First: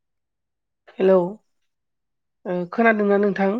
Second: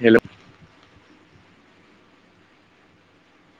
हेल'। Hello ओ खोनादोंना नोंथां?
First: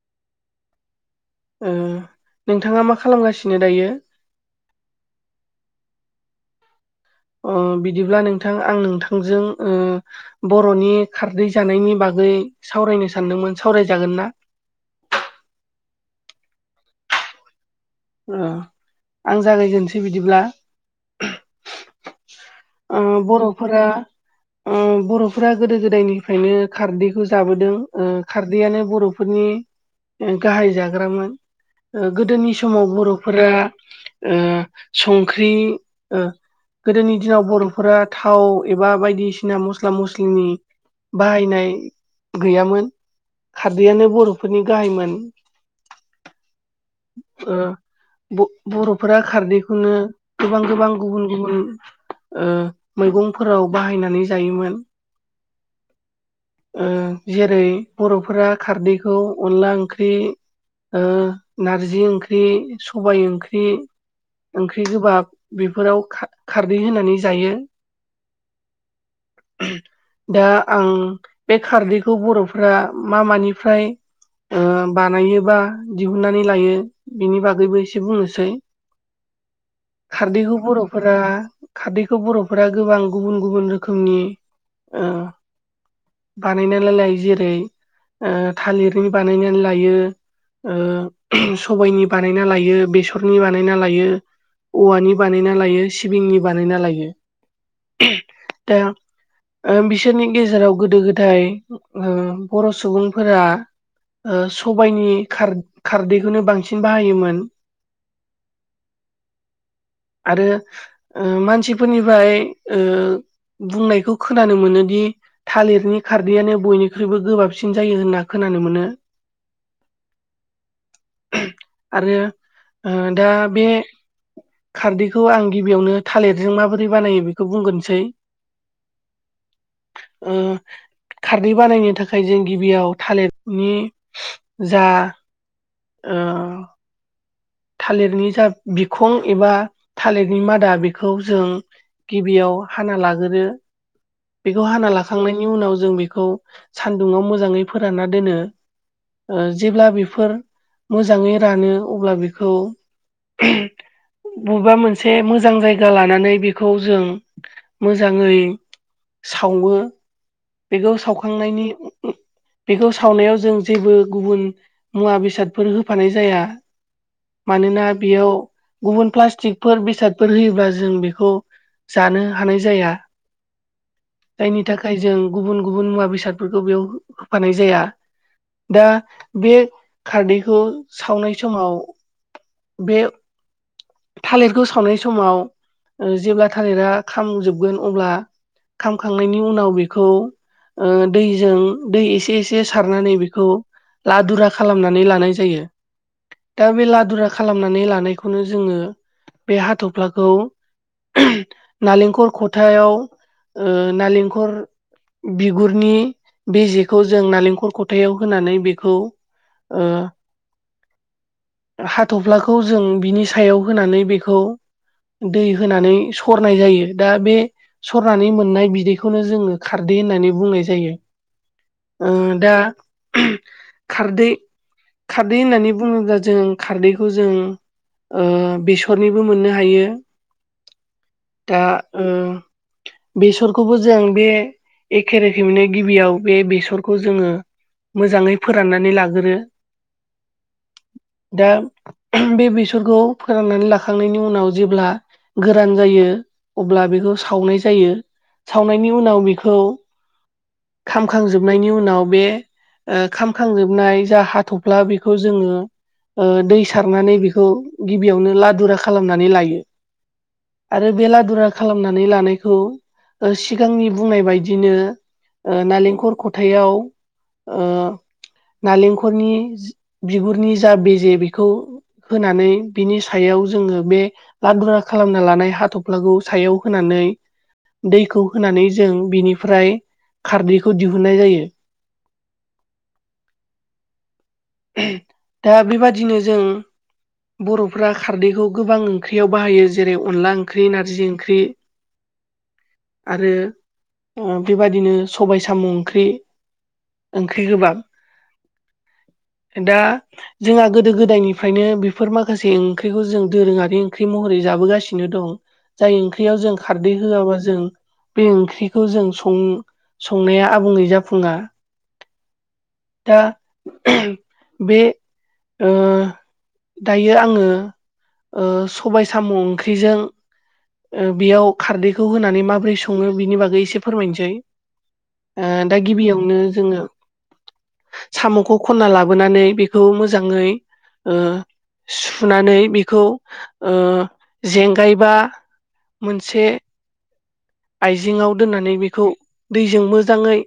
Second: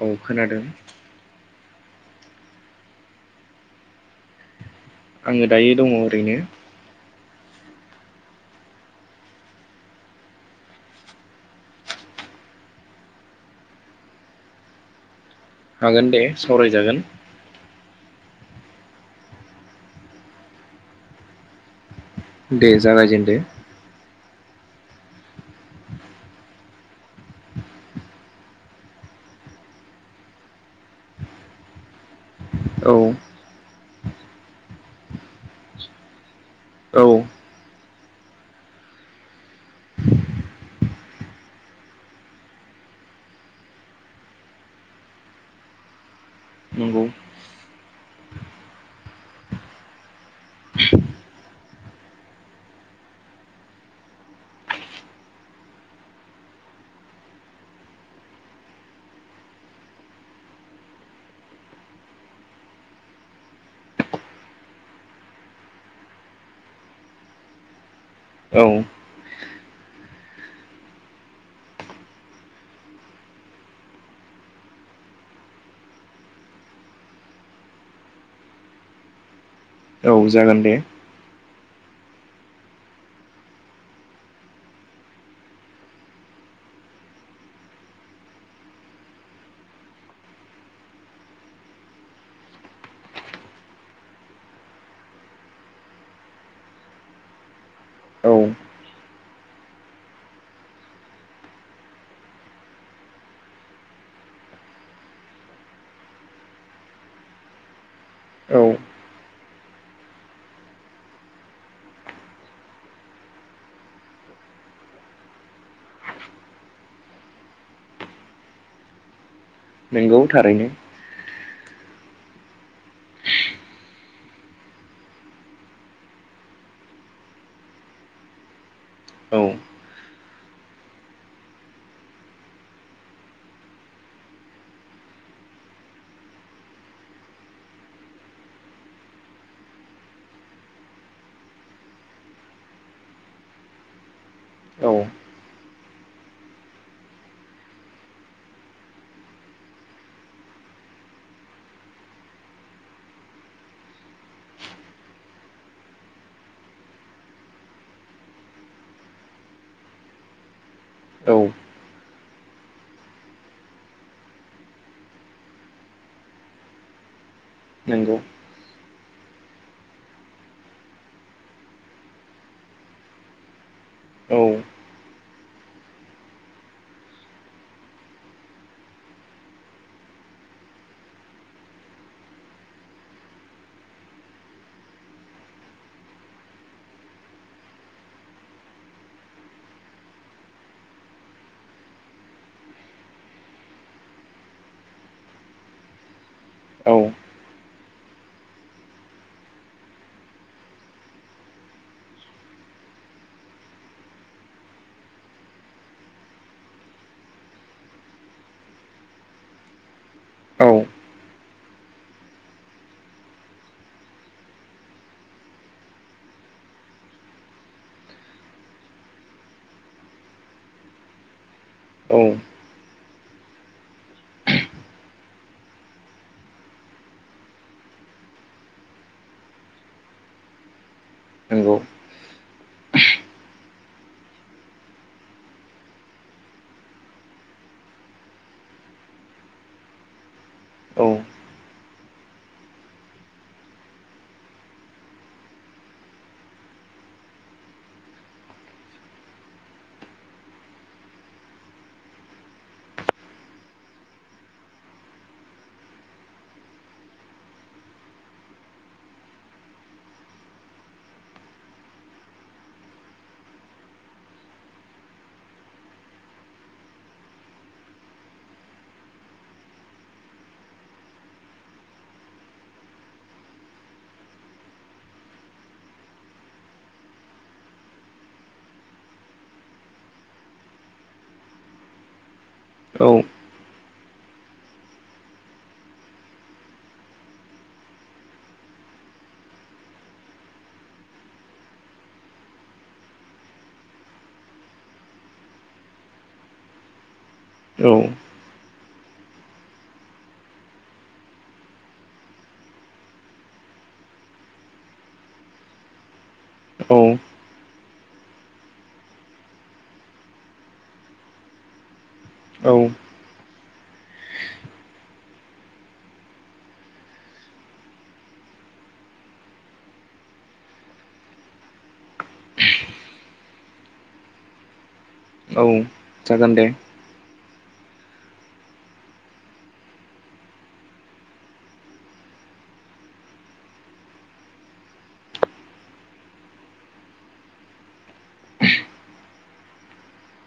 औ खोनादों। ओ नोंथाङा मा खालामगासिनो दायो? आङो दायो दङ ओरैनो। ओ बिदिब्ला नोंथां आं नोंथांजों ओ बर'नि खारदै जानायनि बागै सावरायनो सानदोंमोन सावरायजागोन ना? हागोन दे सावरायजागोन। उम आं जागायजेनसै बिदिब्ला दे ओम जागायजेनदो बर'फोरा बर'फोरा गोदो गोदायनिफ्रायनो खारदैखौ जाबोदों खारदैआानो बर' फोरनि गाहाय जाग्रामोन ओ गोदोनि समाव औ बर'फोरा ओ संख्रि ओ औ गोदोनि दिनाव बर'फोरा थाव एबा बायदिसिना मस्ला मस्लिनि बाहायनाय गैयामोन खारदैयानो बर'फोरनि गाहायमोन। नंगौ बर'फोरा खारदैखौनो गोबां गोबां गुबुन गुबुन मैगंफोराव बाहायनानै जायोमोन। ओ जेरै बर'फोरा खारदैखौ अनला ओंख्रि ओ नारजि ओंख्रि सबाय ओंख्रि ओंख्रि गोबाब बेफोराव खारदै होनानै जायो। औ। दा आं बे खारदैखौ बर'फ मा मानिफ्राय बानायोबा नानै लायो बिनि बागैबो एसे बुंनोसै औ खारदैखौ जागोन दे बर' फोरा खारदैखौ बर'फोरा गोबां गुबुन गुबुन रोखोमनि ओ बानायनायलाय जेरै थालिरनि बानायनानै लायो सबायाइनि बानायना लायो बेसरनि बानायना लायो। औवानि बानायना लायो सिबिंनि बानायना लायो औ। दा ओ बिसोरनि गेजेराव गोदो गोदाय ओ बर' सुबुंफोरा ओ सबाइनि खार-खारदैखौनो बांसिन बाहायोमोन औ आरो ओ मानसिफोरनिफ्राय ओ बुंनायखौ खोनानो मोनोदि थालिरनि खारदैयानो बयनिख्रुइबो गोबाबसिन जायो होनना खोनानो मोनो। नोंगौ थारैनो आरो दा बे खारदैखौ आं गिबियावनो थालिरजों माबोरै बानायो बेखौ बुंग्रोनोसै। औ उम खारदै बानायनो थाखाय जों गिबियाव थालिरनि जा ओ थालिरनि जा बिखं एबा थालिरनि मादा बेखौ जों गिबियाव हाना लागोरो बेखौ हाना औ लाखांनायनि उनाव जों बेखौ सानदुंाव मोजाङै फोरानना दोनो ओ जेब्ला बेफोर मोजाङै रानो अब्ला बेखौ बबेबा मोनसे मोजां जायगा लानानै बेखौ जों मोजाङै सावो बेखौ औ सावखांनायनि बेखौ सावनायाव जों जेबो गुबुन मुवा बेसादफोर होफानाय जाया मानोना नंगौ बेयाव गुबुन प्लास्टिकफोर बेसादफोर होयोब्ला जों बेखौ जानो हानाय जाया औ जायनि थाखाय जों गुबुन गुबुन मुवा बेसादफोरखौ बेयाव होफानाय जाया। दा बे खारदैखौ सावनाय समाव बे थालिरखौ सावनाय समाव जेब्ला थालिरा खामजोबगोन अब्ला खामखांनायनि उनाव बेखौ ओ दैजों दै एसे एसे सारनानै बेखौ लादुरा खालामनानै लानाय जायो दा बे औ लादुरा खालामनानै लानायखौनो जोङो बे हाथ'फ्लाखौ नालेंखर खथायाव नालेंखर बिगुरनि बे जेखौ जों नालेंखल खथायाव होनानै बेखौ ओ औ। हाथ'फ्लाखौ जों बिनि सायाव होनानै बेखौ दै होनानै सरनाय जायो दा बे सरनानै मोननाय बिदैखौनो जोङो खारदै होननानै बुंनाय जायो। ओ औ दा खारदै खारदै होननानै बुङोब्ला जों खारदैखौ जों बेसरनिबो मोननो हायो दा नंगौ बेसरखौबो जों बे एखे रोखोमैनो गिबियाव बे बेसरखौ जोङो मोजाङै फोराननानै लाग्रो। औ। दा बे बेसरखौ फोराननानै लाखांनायनि उनाव जेब्ला गोरान जायो अब्ला बेखौ सावनाय जायो। सावनायनि उनाव बेखौ खामखांजोबनायनि उनाव बे ओ खामखांजोबनाय जा हाथ'फ्ला बेखौ जोङो ओ दै सारनानै बिखौ गिबियावनो लादुरा खालामनानै लायो आरो बेलादुरा खालामनानै लानायखौ ओ सिगांनि बुंनाय बायदिनो ओ नालेंखर खथायाव [inaudible] नालेंखरनि बिगुरनि जा बेजे बेखौ होनानै। बिनि सायाव जोङो बे लादुरा खालामना लानाय हाथ'फ्लाखौ सायाव होनानै दैखौ होनानै जों बिनिफ्राय खारदैखौ दिहुनन्नाय जायो। औ। दा बेबादिनो जों बर'फ खारदैखौ गोबां ओंख्रियाव बाहायो जेरै अनला ओंख्रि नारजि ओंख्रि आरो बेबादिनो सबाय साम' ओंख्रि। ओंख्रि गोबां औ दा जोंहा गोदो गोदायनिफ्रायनो बि बेफोर माखासे ओंख्रिखौ जों दोरोङारि ओंख्रि महरै जाबोगासिनो दं। जाय ओंख्रियाव जों खारदै होआबा जों बे ओंख्रिखौ जों सं संनाया आबुङै जाफुङा औ दा बे उम दायो आङो ओ सबाय साम' ओंख्रिजों ओ बेयाव खारदैखौ होनानै माबोरै सङो बिनि बागै एसे फोरमायनोसै। औ दा गिबियावनो जागोन दे जोङो साम'खौ खन्ना लाबोनानै बेखौ मोजाङै सुनानै बेखौ जेंगायबा मोनसे आइजेंआव दोननानै बेखौ दैजों मोजाङै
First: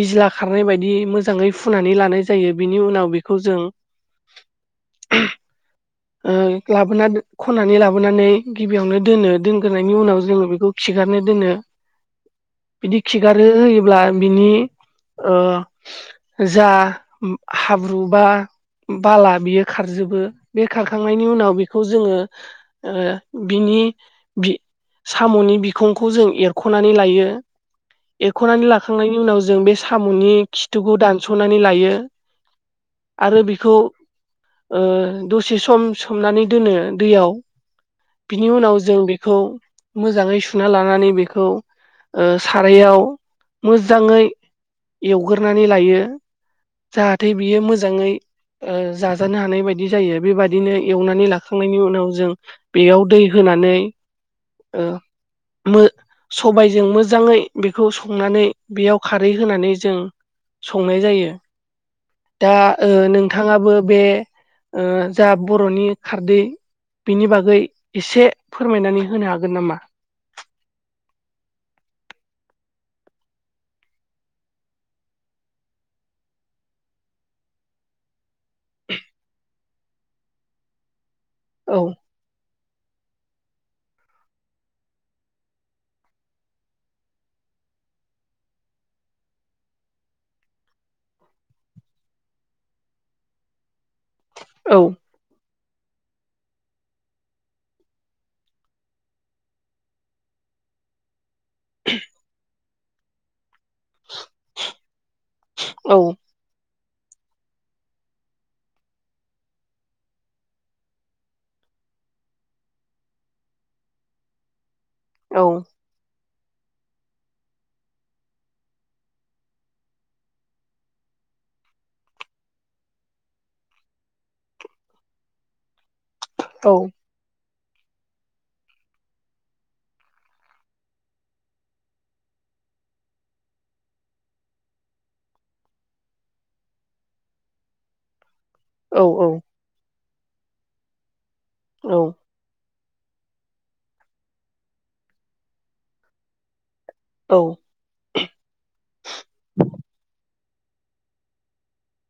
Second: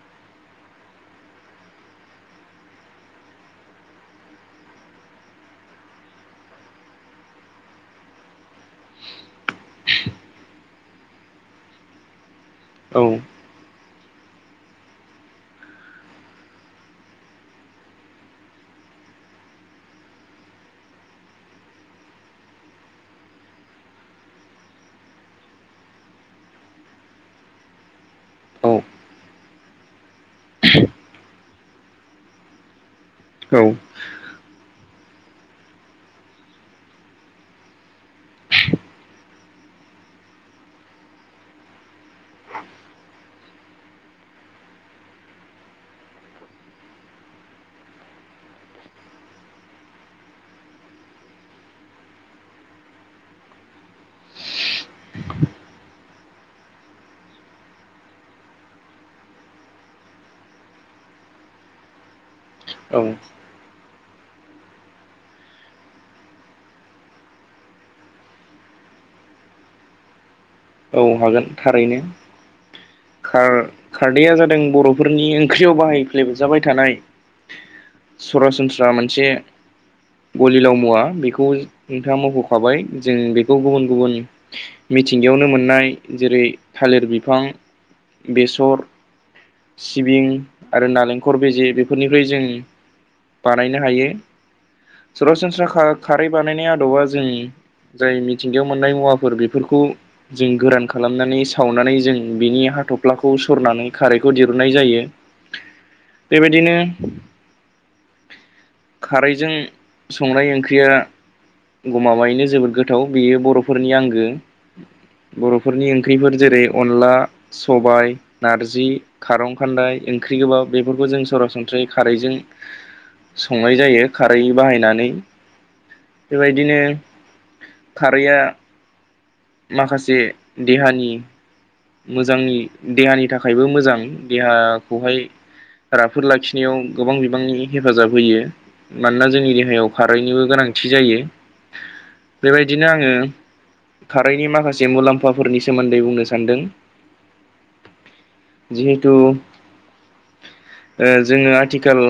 बिज्ला खारनाय बायदि मोजाङै फुनानै लानाय जायो बिनि उनाव बेखौ जों [inaudible] ओ लाबोना दो खननानै लाबोनानै गिबियावनो दोनो दोनग्रोनायनि उनाव जोङो बेखौ खिगारनो दोनो। बिदि औ खिगारो होयोब्ला बिनि ओ जा हाब्रु बा बाला बियो खारजोबो बे खाखांनायनि उनाव बेखौ जोङो ओ बिनि बि साम'नि बिखंखौ जों एरख'नानै लायो। एरख'नानै लाखांनायनि उनाव जों बे साम'नि खिथुखौ दानस'नानै लायो। आरो औ बिखौ औ ओ दस एसे सम सोमनानै दोनो दैयाव बिनि उनाव जों बेखौ मोजाङै सुना लानानै बेखौ। ओ सारायाव मोजाङै एवग्रोनानै लायो। जाहाथे बियो मोजाङै ओ जाजानो हानाय बायदि जायो। बेबादिनो एवनानै लाखांनायनि उनाव जों बेयाव दै होनानै अ मो सबायजों मोजाङै बेखौ संनानै बेयाव खारै होनानै जों संनाय जायो दा ओ नोंथाङाबो बे ओ जा बर'नि खारदै बिनि बागै एसे फोरमायनानै होनो हागोन नामा? औ हागोन थारैनो खार खारदैया जादों बर'फोरनि ओंख्रियाव बाहायफ्लेबजाबाय थानाय सरासनस्रा मोनसे गलिलाव मुवा बेखौ खौ औ नोंथांङा मख'खाबाय जों बेखौ गुबुन गुबुन मिथिंगायावनो मोन मोननाय जेरै थालिर बिफां बेसर सिबिं आरो नारेंखर बेजे बेफोरनिफ्राय जों बानायनो हायो। औ। सरासनस्रा खा खारै बानायनाय आदबा जों जाय मिथिंगायाव मोननाय मुवाफोर बेफोरखौ जों गोरान खालामनानै सावनानै जों बिनि हाथ'फ्लाखौ सरनानै खारैखौ दिरहुननाय जायो औ बेबायदिनो खारैजों संनाय ओंख्रिया गमाबायैनो जोबोद गोथाव बेयो बर'फोरनि आंगो औ बर'फोरनि ओंख्रिफोर जेरै अनला सबाय नारजि खारं खान्दाय ओंख्रि गोबाब बेफोरखौ जों सरासनस्रायै खारैजों। संनाय जायो खारै बाहायनानै औ बेबायदिनो खारैआ माखासे देहानि मोजांनि देहानि थाखायबो मोजां देहाखौहाय राफोद लाखिनायाव गोबां बिबांनि हेफाजाब होयो। औ मानोना औ जोंनि देहायाव खारैनिबो गोनांथि जायो। औ। बेबायदिनो आङो खारैनि माखासे मुलाम्फाफोरनि सोमोन्दै बुंनो सानदों। औ जिहेथु ओ जोङो आथिखाल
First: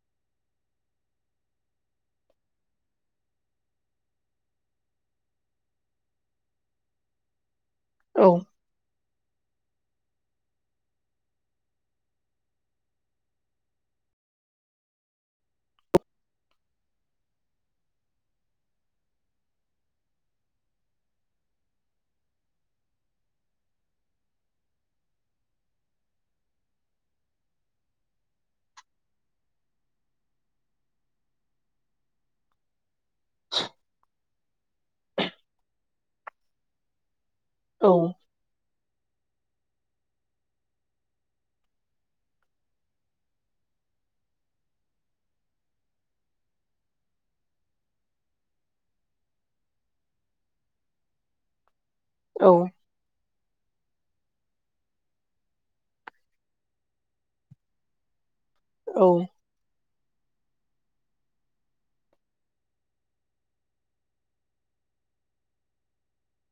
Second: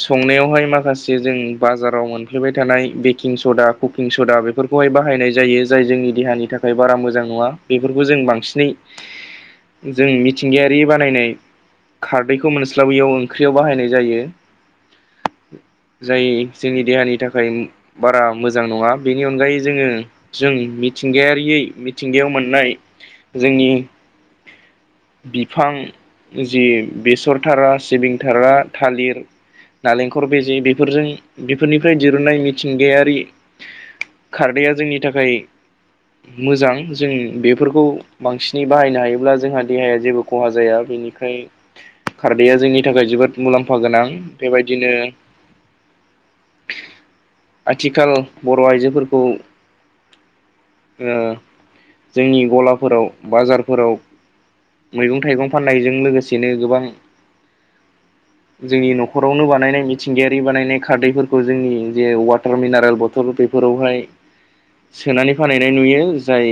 संनायावहाय माखासे जों बाजाराव मोनफ्लबाय थानाय बेकिं सदा कुकिं सदा बेफोरखौहाय बाहायनाय जायो जाय जोंनि देहानि थाखाय बारा मोजां नङा बेफोरखौ जों औ बांसिन जों मिथिंगायारि बानायनाय खारदैखौ मोनस्लाबैयाव ओंख्रियाव बाहायनाय जायो। [inaudible] जाय जोंनि देहानि थाखाय बारा मोजां नङा बेनि अनगायै जोङो जों मिथिंगायारियै मिथिंगायाव मोननाय जोंनि बिफां जि बेसरथारा सिबिं थारा थालिर नालेंखर बेजे बेफोरजों बेफोरनिफ्राय दिरुननाय मिथिंगाया ऐ खारदैआ जोंनि थाखाय मोजां जों बे बेफोरखौ बांसिनै बाहायनो हायोब्ला जोंहा देहाया जेबो खहा जाया बेनिफ्राय खारदैया जोंनि थाखाय जोबोद मुलाम्फा गोनां बेबायदिनो आथिखाल बर' आइजोफोरखौ ओ औ जोंनि गलाफोराव बाजारफोराव मैगं थाइगं फाननायजों लोगोसेनो गोबां जोंनि न'खरावनो बानायनायनि मिथिंगायारि बानायनाय खारदैफोरखौ जोंनि जे वाटार मिनारेल बथल बेफोरावहाय सोनानै फानहैनाय नुयो जाय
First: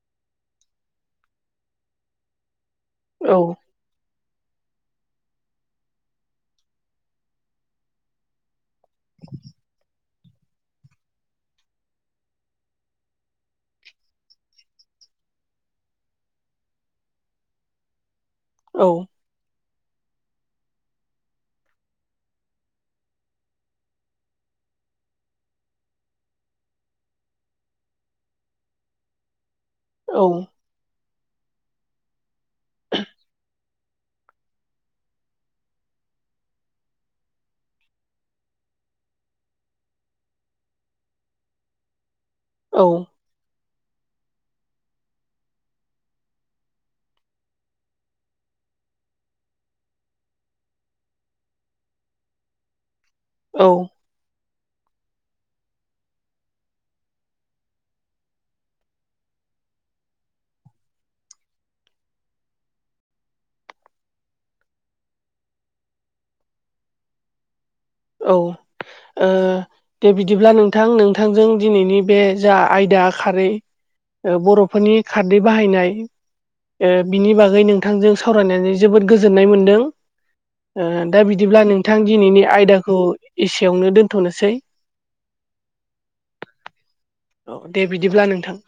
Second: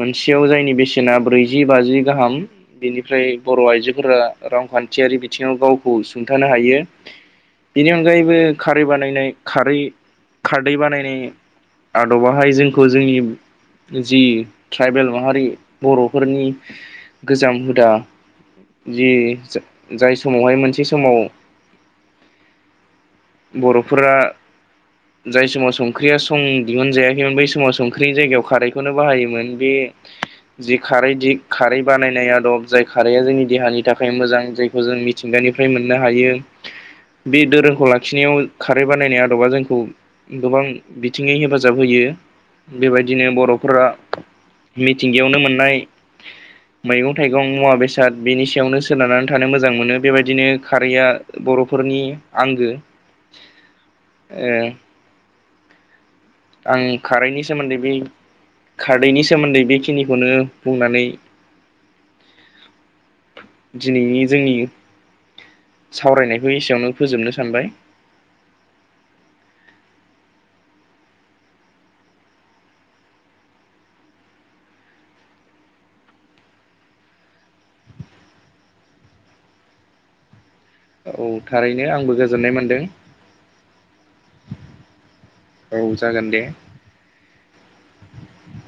मोनसेयाव जायनि बे सेना ब्रैजि बाजि गाहाम बेनिफ्राय बर' आइजोफोरा रांखान्थियारि बिथिङाव गावखौ सुंथानो हायो। बेनि अनगायैबो खारै बानायनाय खारै खारदै बानायनाय आदबाहाय जोंखौ जोंनि जि ट्राइबेल माहारि बर'फोरनि गोजाम हुदा औ जि जाय समावहाय मोनसे समाव बर'फोरा जाय समाव संख्रिया सं दिहुनजायाखैमोन बै समाव संख्रिनि जायगायाव खारैखौनो बाहायोमोन बे औ। जि खारै दि खारै बानायनाय आदब जाय खारैया जोंनि देहानि थाखाय मोजां जायखौ जों मिथिंगानिफ्राय मोननो हायो। बे दोरोंखौ लाखिनायाव खारै बानायनाय आदबा जोंखौ गोबां बिथिङै हेफाजाब होयो। औ बेबायदिनो बर'फोरा मिथिंगायावनो मोननाय [inaudible] मैगं थाइगं मुवा बेसाद बेनि सायावनो सोनारनानै थानो मोजां मोनो बेबायदिनो खारैया बर'फोरनि आंगो औ। ओ आं खारैनि सोमोन्दै बे खारदैनि सोमोन्दै बेखिनिखौनो बुंनानै [inaudible] दिनैनि जोंनि सावरायनायखौ एसेयावनो फोजोबनो सानबाय औ ओ दे बिदिब्ला नोंथां नोंथांजों दिनैनि बे जा आयदा खारै ओ बर'फोरनि खारदै बाहायनाय ओ बिनि बागै नोंथांजों सावरायनानै जोबोद गोजोननाय मोनदों। ओ औ दा बिदिब्ला थारैनो नोंथां आंबो दिनैनि गोजोननाय मोनदों आयदाखौ एसेयावनो दोनथ'नोसै। औ जागोन दे। औ दे बिदिब्ला नोंथां।